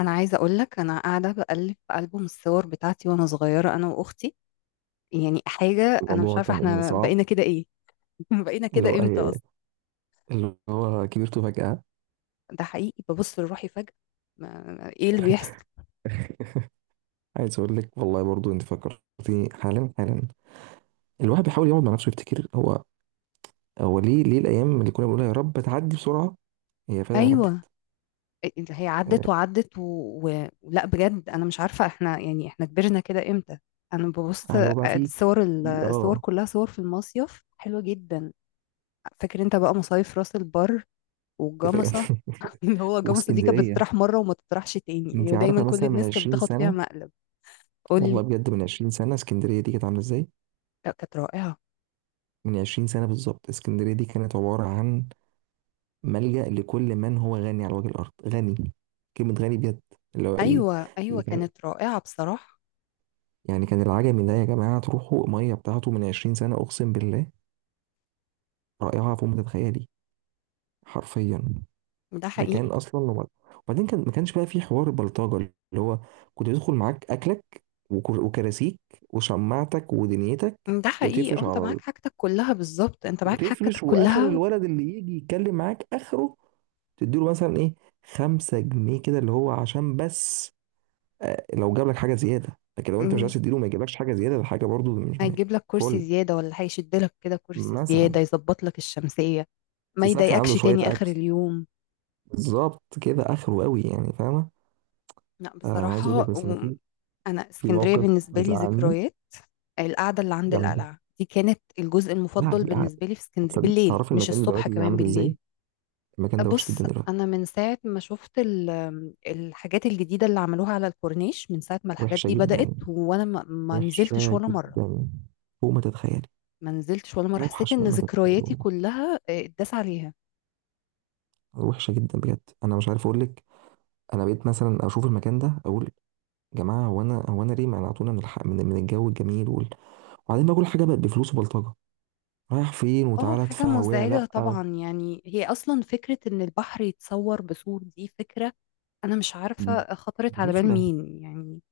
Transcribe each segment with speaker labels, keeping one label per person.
Speaker 1: انا عايزه اقول لك، انا قاعده بقلب في البوم الصور بتاعتي وانا صغيره انا واختي، يعني حاجه، انا مش
Speaker 2: الموضوع
Speaker 1: عارفه
Speaker 2: كان
Speaker 1: احنا
Speaker 2: صعب.
Speaker 1: بقينا كده ايه؟ بقينا
Speaker 2: اللي هو
Speaker 1: كده امتى
Speaker 2: أي.
Speaker 1: اصلا؟
Speaker 2: اللي هو كبرت فجأة.
Speaker 1: ده حقيقي، ببص لروحي فجاه. ايه اللي بيحصل؟
Speaker 2: عايز أقول لك والله برضو أنت فكرتني حالا حالا. الواحد بيحاول يقعد مع نفسه يفتكر هو ليه ليه الأيام اللي كنا بنقول يا رب تعدي بسرعة. هي فعلا عدت.
Speaker 1: ايوه. هي عدت
Speaker 2: آه،
Speaker 1: وعدت لا، بجد انا مش عارفه احنا يعني، احنا كبرنا كده امتى؟ انا ببص
Speaker 2: اللي هو بقى في
Speaker 1: الصور.
Speaker 2: في
Speaker 1: الصور
Speaker 2: اه
Speaker 1: كلها صور في المصيف، حلوه جدا. فاكر انت بقى مصايف راس البر
Speaker 2: أنت
Speaker 1: والجمصه؟
Speaker 2: فاهم.
Speaker 1: اللي هو الجاموسة دي كانت
Speaker 2: واسكندرية،
Speaker 1: بتطرح مرة وما تطرحش تاني يعني،
Speaker 2: أنت
Speaker 1: ودايما
Speaker 2: عارفة
Speaker 1: كل
Speaker 2: مثلا من
Speaker 1: الناس كانت
Speaker 2: 20
Speaker 1: بتاخد فيها
Speaker 2: سنة.
Speaker 1: مقلب. قول
Speaker 2: والله
Speaker 1: لي.
Speaker 2: بجد من 20 سنة اسكندرية دي كانت عاملة إزاي؟
Speaker 1: لا كانت رائعة.
Speaker 2: من 20 سنة بالظبط اسكندرية دي كانت عبارة عن ملجأ لكل من هو غني على وجه الأرض، غني، كلمة غني بجد. اللي هو ال-
Speaker 1: أيوة، أيوة،
Speaker 2: اللي كان،
Speaker 1: كانت رائعة بصراحة.
Speaker 2: يعني كان العجمي ده يا جماعة تروحوا مية بتاعته من عشرين سنة أقسم بالله، رائعة فوق ما تتخيلي، حرفيا.
Speaker 1: ده
Speaker 2: ده كان
Speaker 1: حقيقي.
Speaker 2: أصلا لو- وبعدين كان ما كانش بقى في حوار بلطجة، اللي هو كنت بيدخل معاك أكلك وكراسيك وشماعتك ودنيتك
Speaker 1: ده حقيقي، اه،
Speaker 2: وتفرش
Speaker 1: انت
Speaker 2: على
Speaker 1: معاك حاجتك كلها بالظبط، انت معاك حاجتك
Speaker 2: وتفرش، وآخر
Speaker 1: كلها
Speaker 2: الولد اللي يجي يتكلم معاك آخره تديله مثلا إيه، خمسة جنيه كده اللي هو عشان بس لو جاب لك حاجه زياده. لكن لو انت مش عايز
Speaker 1: مم.
Speaker 2: تديله ما يجيبلكش حاجه زياده. ده حاجه برضو مش م-
Speaker 1: هيجيب لك
Speaker 2: فل
Speaker 1: كرسي زيادة، ولا هيشد لك كده كرسي
Speaker 2: مثلا،
Speaker 1: زيادة يظبط لك الشمسية. ما
Speaker 2: تسخن
Speaker 1: يضايقكش
Speaker 2: عنده شويه
Speaker 1: تاني آخر
Speaker 2: اكل.
Speaker 1: اليوم.
Speaker 2: بالظبط كده اخره قوي يعني، فاهمه.
Speaker 1: لا
Speaker 2: انا عايز
Speaker 1: بصراحة
Speaker 2: اقول لك، بس انا في
Speaker 1: أنا،
Speaker 2: في
Speaker 1: اسكندرية
Speaker 2: موقف
Speaker 1: بالنسبة لي
Speaker 2: بيزعلني
Speaker 1: ذكريات. القعدة اللي عند
Speaker 2: جامد.
Speaker 1: القلعة دي كانت الجزء
Speaker 2: لا
Speaker 1: المفضل
Speaker 2: دي قاعد-
Speaker 1: بالنسبة لي في اسكندرية،
Speaker 2: تصد-
Speaker 1: بالليل،
Speaker 2: تعرفي
Speaker 1: مش
Speaker 2: المكان
Speaker 1: الصبح،
Speaker 2: دلوقتي
Speaker 1: كمان
Speaker 2: عامل ازاي؟
Speaker 1: بالليل.
Speaker 2: المكان ده وحش
Speaker 1: بص،
Speaker 2: جدا دلوقتي،
Speaker 1: أنا من ساعة ما شفت الحاجات الجديدة اللي عملوها على الكورنيش، من ساعة ما الحاجات
Speaker 2: وحشه
Speaker 1: دي بدأت
Speaker 2: جدا،
Speaker 1: وأنا ما نزلتش
Speaker 2: وحشه
Speaker 1: ولا مرة.
Speaker 2: جدا فوق ما تتخيلي،
Speaker 1: ما نزلتش ولا مرة، حسيت
Speaker 2: اوحش
Speaker 1: إن
Speaker 2: مما تتخيلي
Speaker 1: ذكرياتي
Speaker 2: والله،
Speaker 1: كلها اتداس عليها.
Speaker 2: وحشه جدا بجد. انا مش عارف اقول لك، انا بقيت مثلا اشوف المكان ده اقول، جماعه، هو انا ليه منعتونا من الحق، من الجو الجميل وال... وبعدين بقى كل حاجه بقت بفلوس وبلطجه، رايح فين
Speaker 1: اه،
Speaker 2: وتعالى
Speaker 1: حاجة
Speaker 2: ادفع ويا
Speaker 1: مزعجة
Speaker 2: لا و...
Speaker 1: طبعا يعني، هي أصلا فكرة إن البحر يتصور بصور، دي فكرة أنا مش
Speaker 2: م-
Speaker 1: عارفة خطرت على بال
Speaker 2: رخمه،
Speaker 1: مين يعني.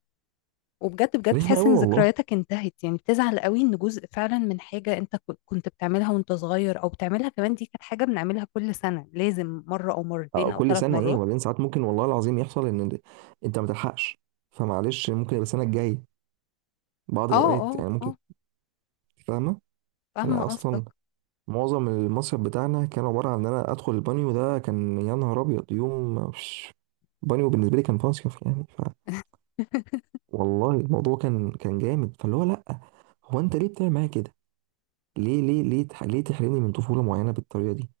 Speaker 1: وبجد بجد
Speaker 2: رخمه
Speaker 1: بتحس
Speaker 2: قوي
Speaker 1: ان
Speaker 2: والله.
Speaker 1: ذكرياتك انتهت، يعني بتزعل قوي ان جزء فعلا من حاجة انت كنت بتعملها وانت صغير، او بتعملها كمان، دي كانت حاجة بنعملها كل سنة، لازم مرة او مرتين او
Speaker 2: كل
Speaker 1: ثلاث
Speaker 2: سنه ايه،
Speaker 1: مرات
Speaker 2: وبعدين ساعات ممكن والله العظيم يحصل ان انت ما تلحقش، فمعلش ممكن يبقى السنه الجايه، بعض
Speaker 1: اه،
Speaker 2: الاوقات
Speaker 1: اه،
Speaker 2: يعني ممكن،
Speaker 1: اه،
Speaker 2: فاهمه.
Speaker 1: فاهمة
Speaker 2: انا اصلا
Speaker 1: قصدك.
Speaker 2: معظم المصيف بتاعنا كان عباره عن ان انا ادخل البانيو، ده كان يا نهار ابيض، يوم مش بانيو بالنسبه لي كان مصيف يعني. والله الموضوع كان جامد، فاللي هو لا، هو انت ليه بتعمل معايا كده؟ ليه ليه ليه تحرمني من طفوله معينه بالطريقه دي؟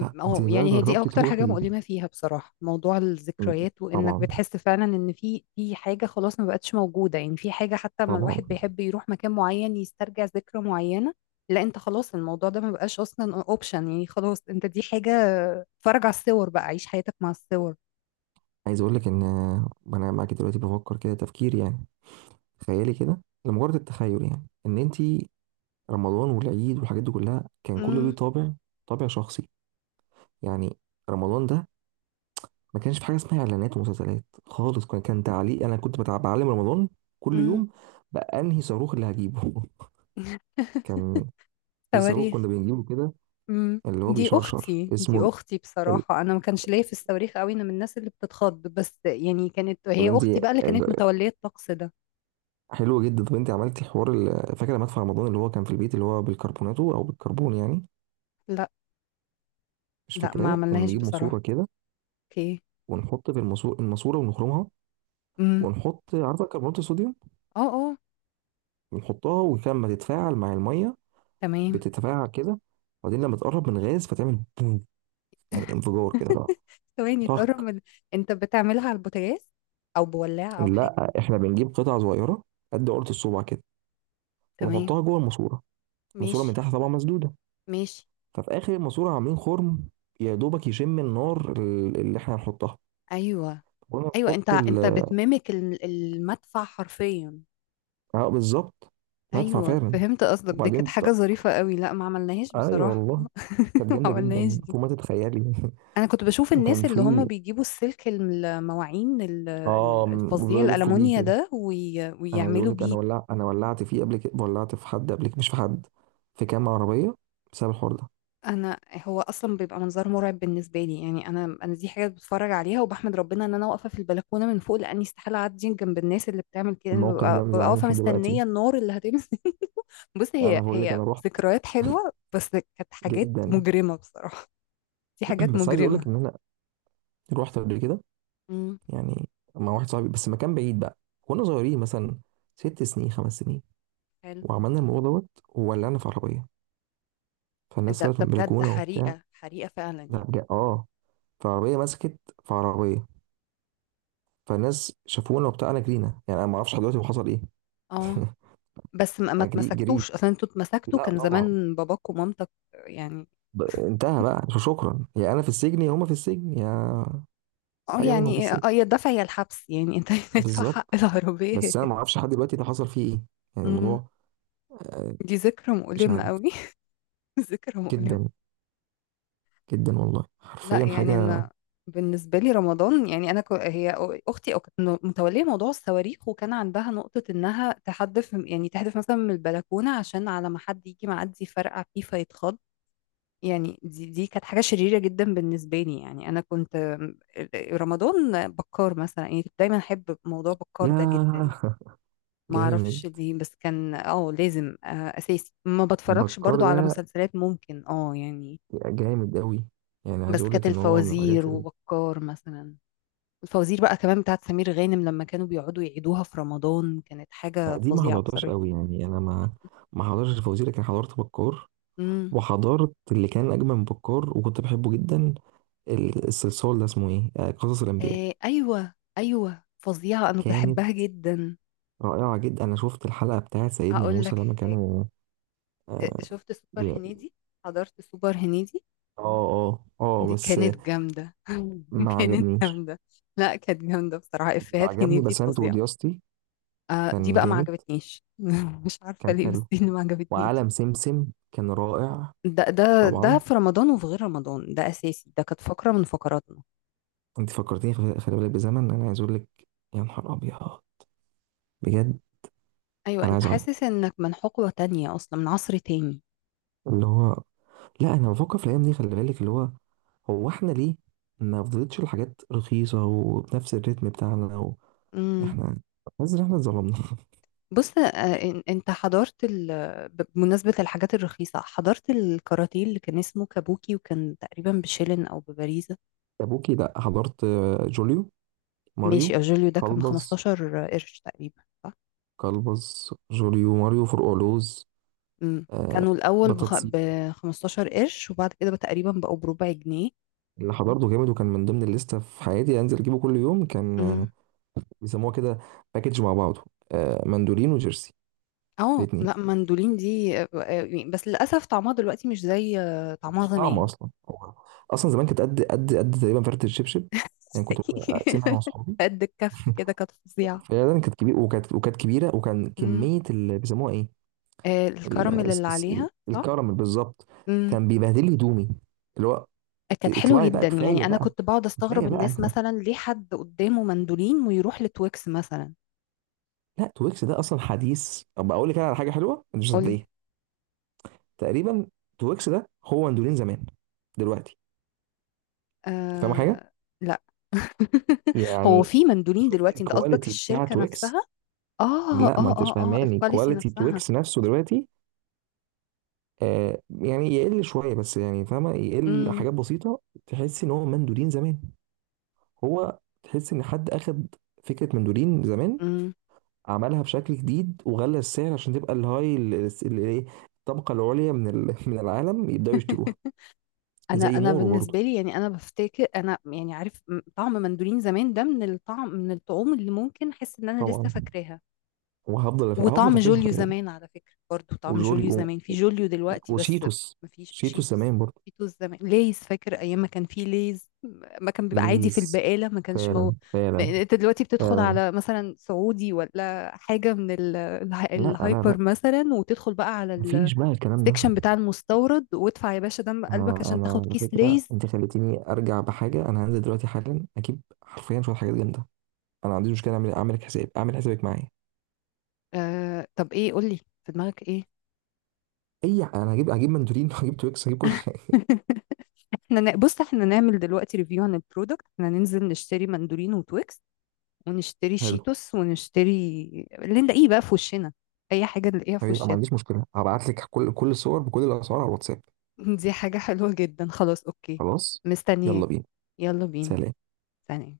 Speaker 2: لا انت
Speaker 1: اه،
Speaker 2: بقى
Speaker 1: يعني هي دي
Speaker 2: جربتي
Speaker 1: اكتر حاجه
Speaker 2: تروحي،
Speaker 1: مؤلمه فيها بصراحه، موضوع الذكريات، وانك
Speaker 2: طبعا،
Speaker 1: بتحس فعلا ان في حاجه خلاص ما بقتش موجوده، يعني في حاجه حتى لما
Speaker 2: طبعا.
Speaker 1: الواحد بيحب يروح مكان معين يسترجع ذكرى معينه. لا انت خلاص، الموضوع ده ما بقاش اصلا اوبشن يعني، خلاص انت دي حاجه. اتفرج على الصور بقى، عيش حياتك مع الصور.
Speaker 2: عايز اقول لك ان انا معاكي دلوقتي بفكر كده تفكير يعني، تخيلي كده لمجرد التخيل يعني ان انت، رمضان والعيد والحاجات دي كلها كان كله ليه
Speaker 1: مم.
Speaker 2: طابع، طابع شخصي يعني. رمضان ده ما كانش في حاجه اسمها اعلانات ومسلسلات خالص، كان تعليق. انا كنت بعلم رمضان كل
Speaker 1: مم.
Speaker 2: يوم بقى انهي صاروخ اللي هجيبه. كان في صاروخ
Speaker 1: صواريخ.
Speaker 2: كنا بنجيبه كده
Speaker 1: امم.
Speaker 2: اللي هو
Speaker 1: دي
Speaker 2: بيشرشر
Speaker 1: اختي دي
Speaker 2: اسمه
Speaker 1: اختي
Speaker 2: ال...
Speaker 1: بصراحه، انا ما كانش ليا في الصواريخ قوي، انا من الناس اللي بتتخض بس يعني، كانت
Speaker 2: طب
Speaker 1: هي
Speaker 2: انت،
Speaker 1: اختي بقى اللي كانت متوليه الطقس ده.
Speaker 2: حلو جدا، طب انت عملتي حوار فاكره مدفع رمضان اللي هو كان في البيت اللي هو بالكربوناتو او بالكربون يعني؟
Speaker 1: لا،
Speaker 2: مش
Speaker 1: لا، ما
Speaker 2: فاكراه، كنا
Speaker 1: عملناهاش
Speaker 2: بنجيب ماسوره
Speaker 1: بصراحه.
Speaker 2: كده
Speaker 1: اوكي.
Speaker 2: ونحط في الماسوره ونخرمها،
Speaker 1: امم.
Speaker 2: ونحط عارفه الكربونات الصوديوم،
Speaker 1: اه، اه،
Speaker 2: ونحطها ولما تتفاعل مع الميه
Speaker 1: تمام.
Speaker 2: بتتفاعل كده، وبعدين لما تقرب من غاز فتعمل بوم، يعني انفجار كده بقى،
Speaker 1: ثواني، تقرب
Speaker 2: طق.
Speaker 1: من، انت بتعملها على البوتاجاز او بولاعه او حاجه؟
Speaker 2: لا احنا بنجيب قطع صغيره قد عقله الصبع كده،
Speaker 1: تمام.
Speaker 2: ونحطها جوه الماسوره، الماسوره
Speaker 1: ماشي.
Speaker 2: من تحت طبعا مسدوده،
Speaker 1: ماشي.
Speaker 2: ففي اخر الماسوره عاملين خرم، يا دوبك يشم النار اللي احنا هنحطها.
Speaker 1: ايوه.
Speaker 2: وانا
Speaker 1: ايوه، انت
Speaker 2: نحط ال،
Speaker 1: انت بتميمك المدفع حرفيا.
Speaker 2: اه بالظبط، مدفع
Speaker 1: ايوه،
Speaker 2: فعلا.
Speaker 1: فهمت قصدك، دي كانت
Speaker 2: وبعدين
Speaker 1: حاجه
Speaker 2: ط-
Speaker 1: ظريفه قوي. لا، ما عملناهاش
Speaker 2: ايوه
Speaker 1: بصراحه.
Speaker 2: والله، كانت
Speaker 1: ما
Speaker 2: جامده
Speaker 1: عملناهاش
Speaker 2: جدا
Speaker 1: دي.
Speaker 2: فوق ما تتخيلي.
Speaker 1: انا كنت بشوف الناس
Speaker 2: وكان
Speaker 1: اللي هم
Speaker 2: في
Speaker 1: بيجيبوا السلك، المواعين الفظيع،
Speaker 2: وبدأوا يلفوا بيه
Speaker 1: الالمونيا
Speaker 2: كده.
Speaker 1: ده،
Speaker 2: انا عايز اقول
Speaker 1: ويعملوا
Speaker 2: لك انا
Speaker 1: بيه.
Speaker 2: ولع، انا ولعت فيه قبل كده، ولعت في حد قبل كده، مش في حد، في كام عربيه بسبب الحوار ده.
Speaker 1: انا، هو اصلا بيبقى منظر مرعب بالنسبه لي يعني، انا دي حاجه بتفرج عليها وبحمد ربنا ان انا واقفه في البلكونه من فوق، لاني استحاله اعدي جنب الناس اللي بتعمل كده. انا
Speaker 2: الموقف
Speaker 1: ببقى
Speaker 2: ده
Speaker 1: ببقى
Speaker 2: مزعلني
Speaker 1: واقفه
Speaker 2: لحد دلوقتي.
Speaker 1: مستنيه النار اللي هتمسك. بص، هي
Speaker 2: انا بقول لك
Speaker 1: هي
Speaker 2: انا رحت،
Speaker 1: ذكريات حلوه، بس كانت حاجات
Speaker 2: جدا.
Speaker 1: مجرمه بصراحه. دي حاجات
Speaker 2: بس عايز اقول لك
Speaker 1: مجرمة.
Speaker 2: ان انا رحت قبل كده
Speaker 1: امم.
Speaker 2: يعني، مع واحد صاحبي، بس مكان بعيد بقى، كنا صغيرين مثلا ست سنين خمس سنين،
Speaker 1: حلو.
Speaker 2: وعملنا الموضوع دوت وولعنا في عربية، فالناس
Speaker 1: ده
Speaker 2: طلعت
Speaker 1: ده
Speaker 2: من
Speaker 1: بجد،
Speaker 2: البلكونة وبتاع.
Speaker 1: حريقة، حريقة فعلا
Speaker 2: لا
Speaker 1: يعني.
Speaker 2: بجد اه، فعربية مسكت، في عربية، فالناس شافونا وبتاع، انا جرينا يعني، انا ما اعرفش لحد دلوقتي هو حصل ايه.
Speaker 1: اه، بس ما
Speaker 2: اجري،
Speaker 1: اتمسكتوش
Speaker 2: جريت.
Speaker 1: اصلا؟ انتوا اتمسكتوا
Speaker 2: لا
Speaker 1: كان
Speaker 2: طبعا،
Speaker 1: زمان باباك ومامتك يعني.
Speaker 2: انتهى بقى، شكرا، يا انا في السجن يا هما في السجن، يا
Speaker 1: اه،
Speaker 2: حاجة منهم في
Speaker 1: يعني
Speaker 2: السجن.
Speaker 1: اه، يا الدفع يا الحبس، يعني انت تدفع حق
Speaker 2: بالظبط،
Speaker 1: العربية يا
Speaker 2: بس انا
Speaker 1: تدفع.
Speaker 2: ما اعرفش لحد دلوقتي ده حصل فيه ايه يعني
Speaker 1: امم،
Speaker 2: الموضوع. آه،
Speaker 1: دي ذكرى
Speaker 2: مش
Speaker 1: مؤلمة
Speaker 2: عارف.
Speaker 1: قوي. ذكرى مؤلمة.
Speaker 2: جدا، جدا والله،
Speaker 1: لا
Speaker 2: حرفيا
Speaker 1: يعني
Speaker 2: حاجة.
Speaker 1: انا، بالنسبة لي رمضان يعني انا، كو هي اختي او كانت متولية موضوع الصواريخ، وكان عندها نقطة انها تحدف يعني، تحدف مثلا من البلكونة عشان على ما حد يجي معدي يفرقع فيه فيتخض. يعني دي كانت حاجة شريرة جدا بالنسبة لي يعني. أنا كنت، رمضان بكار مثلا يعني، كنت دايما أحب موضوع بكار ده جدا يعني.
Speaker 2: ياه.
Speaker 1: ما أعرفش
Speaker 2: جامد.
Speaker 1: ليه، بس كان لازم أساسي. ما بتفرجش
Speaker 2: بكار
Speaker 1: برضو على
Speaker 2: ده
Speaker 1: مسلسلات ممكن اه يعني.
Speaker 2: جامد قوي يعني، عايز
Speaker 1: بس
Speaker 2: اقول
Speaker 1: كانت
Speaker 2: لك ان هو من
Speaker 1: الفوازير
Speaker 2: الحاجات
Speaker 1: وبكار مثلا. الفوازير بقى كمان بتاعت سمير غانم، لما كانوا بيقعدوا يعيدوها في رمضان، كانت حاجة
Speaker 2: لا دي ما
Speaker 1: فظيعة
Speaker 2: حضرتهاش
Speaker 1: بصراحة.
Speaker 2: قوي يعني، انا ما ما حضرتش الفوازير لكن حضرت بكار،
Speaker 1: امم.
Speaker 2: وحضرت اللي كان اجمل من بكار وكنت بحبه جدا، الصلصال ده اسمه ايه آه، قصص الانبياء.
Speaker 1: إيه، أيوه، أيوه، فظيعة، أنا
Speaker 2: كانت
Speaker 1: بحبها جدا.
Speaker 2: رائعه جدا، انا شفت الحلقه بتاعت سيدنا
Speaker 1: أقول
Speaker 2: موسى
Speaker 1: لك.
Speaker 2: لما كانوا. اه.
Speaker 1: شفت سوبر
Speaker 2: بي-
Speaker 1: هنيدي؟ حضرت سوبر هنيدي؟
Speaker 2: اه اه
Speaker 1: دي
Speaker 2: بس
Speaker 1: كانت جامدة،
Speaker 2: ما
Speaker 1: كانت
Speaker 2: عجبنيش.
Speaker 1: جامدة. لا كانت جامدة بصراحة،
Speaker 2: اللي
Speaker 1: إفيهات
Speaker 2: عجبني
Speaker 1: هنيدي
Speaker 2: بسنت
Speaker 1: فظيعة.
Speaker 2: ودياستي،
Speaker 1: آه دي
Speaker 2: كان
Speaker 1: بقى ما
Speaker 2: جامد،
Speaker 1: عجبتنيش. مش عارفة
Speaker 2: كان
Speaker 1: ليه، بس
Speaker 2: حلو.
Speaker 1: دي اللي ما عجبتنيش.
Speaker 2: وعالم سمسم كان رائع.
Speaker 1: ده
Speaker 2: طبعا.
Speaker 1: في رمضان وفي غير رمضان، ده أساسي، ده كانت فقرة من فقراتنا.
Speaker 2: انت فكرتيني، خلي بالك بزمن، انا عايز اقول لك، يا نهار ابيض، بجد،
Speaker 1: أيوة،
Speaker 2: انا
Speaker 1: أنت
Speaker 2: عايز
Speaker 1: حاسس
Speaker 2: اعيط.
Speaker 1: إنك من حقبة تانية، أصلا من عصر تاني.
Speaker 2: اللي هو لا، انا بفكر في الايام دي، خلي بالك اللي هو، هو احنا ليه ما فضلتش الحاجات رخيصه وبنفس الريتم بتاعنا و...
Speaker 1: امم.
Speaker 2: احنا حاسس ان احنا اتظلمنا.
Speaker 1: بص، أنت بمناسبة الحاجات الرخيصة، حضرت الكاراتيه اللي كان اسمه كابوكي، وكان تقريبا بشيلن أو بباريزا.
Speaker 2: ابوكي، لا حضرت جوليو
Speaker 1: ماشي،
Speaker 2: ماريو
Speaker 1: اجوليو ده كان ب
Speaker 2: كلبز.
Speaker 1: 15 قرش تقريبا، صح؟
Speaker 2: جوليو ماريو فرقعلوز.
Speaker 1: امم،
Speaker 2: آه،
Speaker 1: كانوا الاول
Speaker 2: بطاطسي.
Speaker 1: ب 15 قرش، وبعد كده بقى تقريبا بقوا بربع جنيه.
Speaker 2: اللي حضرته جامد، وكان من ضمن الليسته في حياتي انزل اجيبه كل يوم، كان
Speaker 1: امم،
Speaker 2: بيسموها كده باكج مع بعضه، مندولين وجيرسي،
Speaker 1: اه،
Speaker 2: الاثنين.
Speaker 1: لا مندولين دي بس للاسف طعمها دلوقتي مش زي طعمها
Speaker 2: مفيش طعم
Speaker 1: زمان.
Speaker 2: اصلا هو، اصلا زمان كانت قد قد قد تقريبا فرده الشبشب، يعني كنت ممكن اقسمها انا واصحابي.
Speaker 1: قد الكف كده، كانت فظيعه.
Speaker 2: فعلا كانت كبيره، وكانت كبيره، وكان
Speaker 1: امم.
Speaker 2: كميه اللي بيسموها ايه،
Speaker 1: الكراميل اللي عليها، صح؟
Speaker 2: الكراميل بالظبط.
Speaker 1: امم،
Speaker 2: كان بيبهدل لي هدومي، اللي هو،
Speaker 1: كانت حلوه
Speaker 2: اطلعي بقى
Speaker 1: جدا يعني،
Speaker 2: كفايه
Speaker 1: انا
Speaker 2: بقى،
Speaker 1: كنت بقعد استغرب
Speaker 2: كفايه بقى.
Speaker 1: الناس مثلا، ليه حد قدامه مندولين ويروح لتويكس مثلا؟
Speaker 2: لا تويكس ده اصلا حديث، طب اقول لك انا على حاجه حلوه انت مش
Speaker 1: قولي.
Speaker 2: هتصدقيها، تقريبا تويكس ده هو مندولين زمان دلوقتي، فاهم حاجه؟
Speaker 1: آه. لا. هو
Speaker 2: يعني
Speaker 1: في مندولين
Speaker 2: شفت
Speaker 1: دلوقتي؟ انت قصدك
Speaker 2: الكواليتي بتاع
Speaker 1: الشركة
Speaker 2: تويكس؟
Speaker 1: نفسها؟ اه، اه،
Speaker 2: لا ما انتش
Speaker 1: اه، اه،
Speaker 2: فاهماني،
Speaker 1: الكواليتي
Speaker 2: كواليتي
Speaker 1: نفسها.
Speaker 2: تويكس نفسه دلوقتي، آه يعني يقل شويه بس يعني، فاهمه، يقل
Speaker 1: امم.
Speaker 2: حاجات بسيطه، تحس ان هو مندولين زمان، هو تحس ان حد اخد فكره مندولين زمان،
Speaker 1: امم.
Speaker 2: عملها بشكل جديد وغلى السعر عشان تبقى الهاي ايه، الطبقه العليا من من العالم يبداوا يشتروها.
Speaker 1: انا
Speaker 2: زي
Speaker 1: انا
Speaker 2: مورو برضو،
Speaker 1: بالنسبه لي يعني، انا بفتكر انا يعني عارف طعم مندولين زمان، ده من الطعم، من الطعوم اللي ممكن احس ان انا لسه
Speaker 2: طبعا،
Speaker 1: فاكراها.
Speaker 2: وهفضل هفضل
Speaker 1: وطعم
Speaker 2: فاكرها
Speaker 1: جوليو
Speaker 2: خلي بالك.
Speaker 1: زمان على فكرة، برضو طعم
Speaker 2: وجولي
Speaker 1: جوليو
Speaker 2: و-
Speaker 1: زمان في جوليو دلوقتي بس.
Speaker 2: وشيتوس،
Speaker 1: مفيش
Speaker 2: شيتوس
Speaker 1: شيتوس.
Speaker 2: زمان برضو،
Speaker 1: شيتوس زمان ليز. فاكر أيام ما كان في ليز؟ ما كان بيبقى عادي في
Speaker 2: ليز.
Speaker 1: البقالة، ما كانش مو.
Speaker 2: فعلا، فعلا،
Speaker 1: يعني انت دلوقتي بتدخل
Speaker 2: فعلا.
Speaker 1: على مثلا سعودي ولا حاجة من
Speaker 2: لا لا لا،
Speaker 1: الهايبر مثلا، وتدخل بقى على
Speaker 2: مفيش بقى الكلام ده.
Speaker 1: السكشن بتاع المستورد، وادفع يا باشا دم قلبك
Speaker 2: انا
Speaker 1: عشان
Speaker 2: انا
Speaker 1: تاخد
Speaker 2: على
Speaker 1: كيس
Speaker 2: فكره
Speaker 1: ليز.
Speaker 2: انت خليتيني ارجع بحاجه، انا هنزل دلوقتي حالا اجيب حرفيا شويه حاجات جامده. انا ما عنديش مشكله اعمل، اعمل حساب، اعمل حسابك معايا.
Speaker 1: آه، طب ايه؟ قولي، في دماغك ايه؟
Speaker 2: انا هجيب مندولين، وهجيب تويكس، هجيب كل حاجه.
Speaker 1: بص، احنا نعمل دلوقتي ريفيو عن البرودكت، احنا ننزل نشتري مندولين وتويكس. ونشتري
Speaker 2: حلو.
Speaker 1: شيتوس ونشتري اللي نلاقيه بقى في وشنا، اي حاجه نلاقيها في
Speaker 2: ما
Speaker 1: وشنا.
Speaker 2: عنديش مشكله، هبعت لك كل كل الصور بكل الاسعار على الواتساب.
Speaker 1: دي حاجه حلوه جدا، خلاص، اوكي.
Speaker 2: خلاص، يلا
Speaker 1: مستنياك.
Speaker 2: بينا،
Speaker 1: يلا بينا.
Speaker 2: سلام.
Speaker 1: سلام.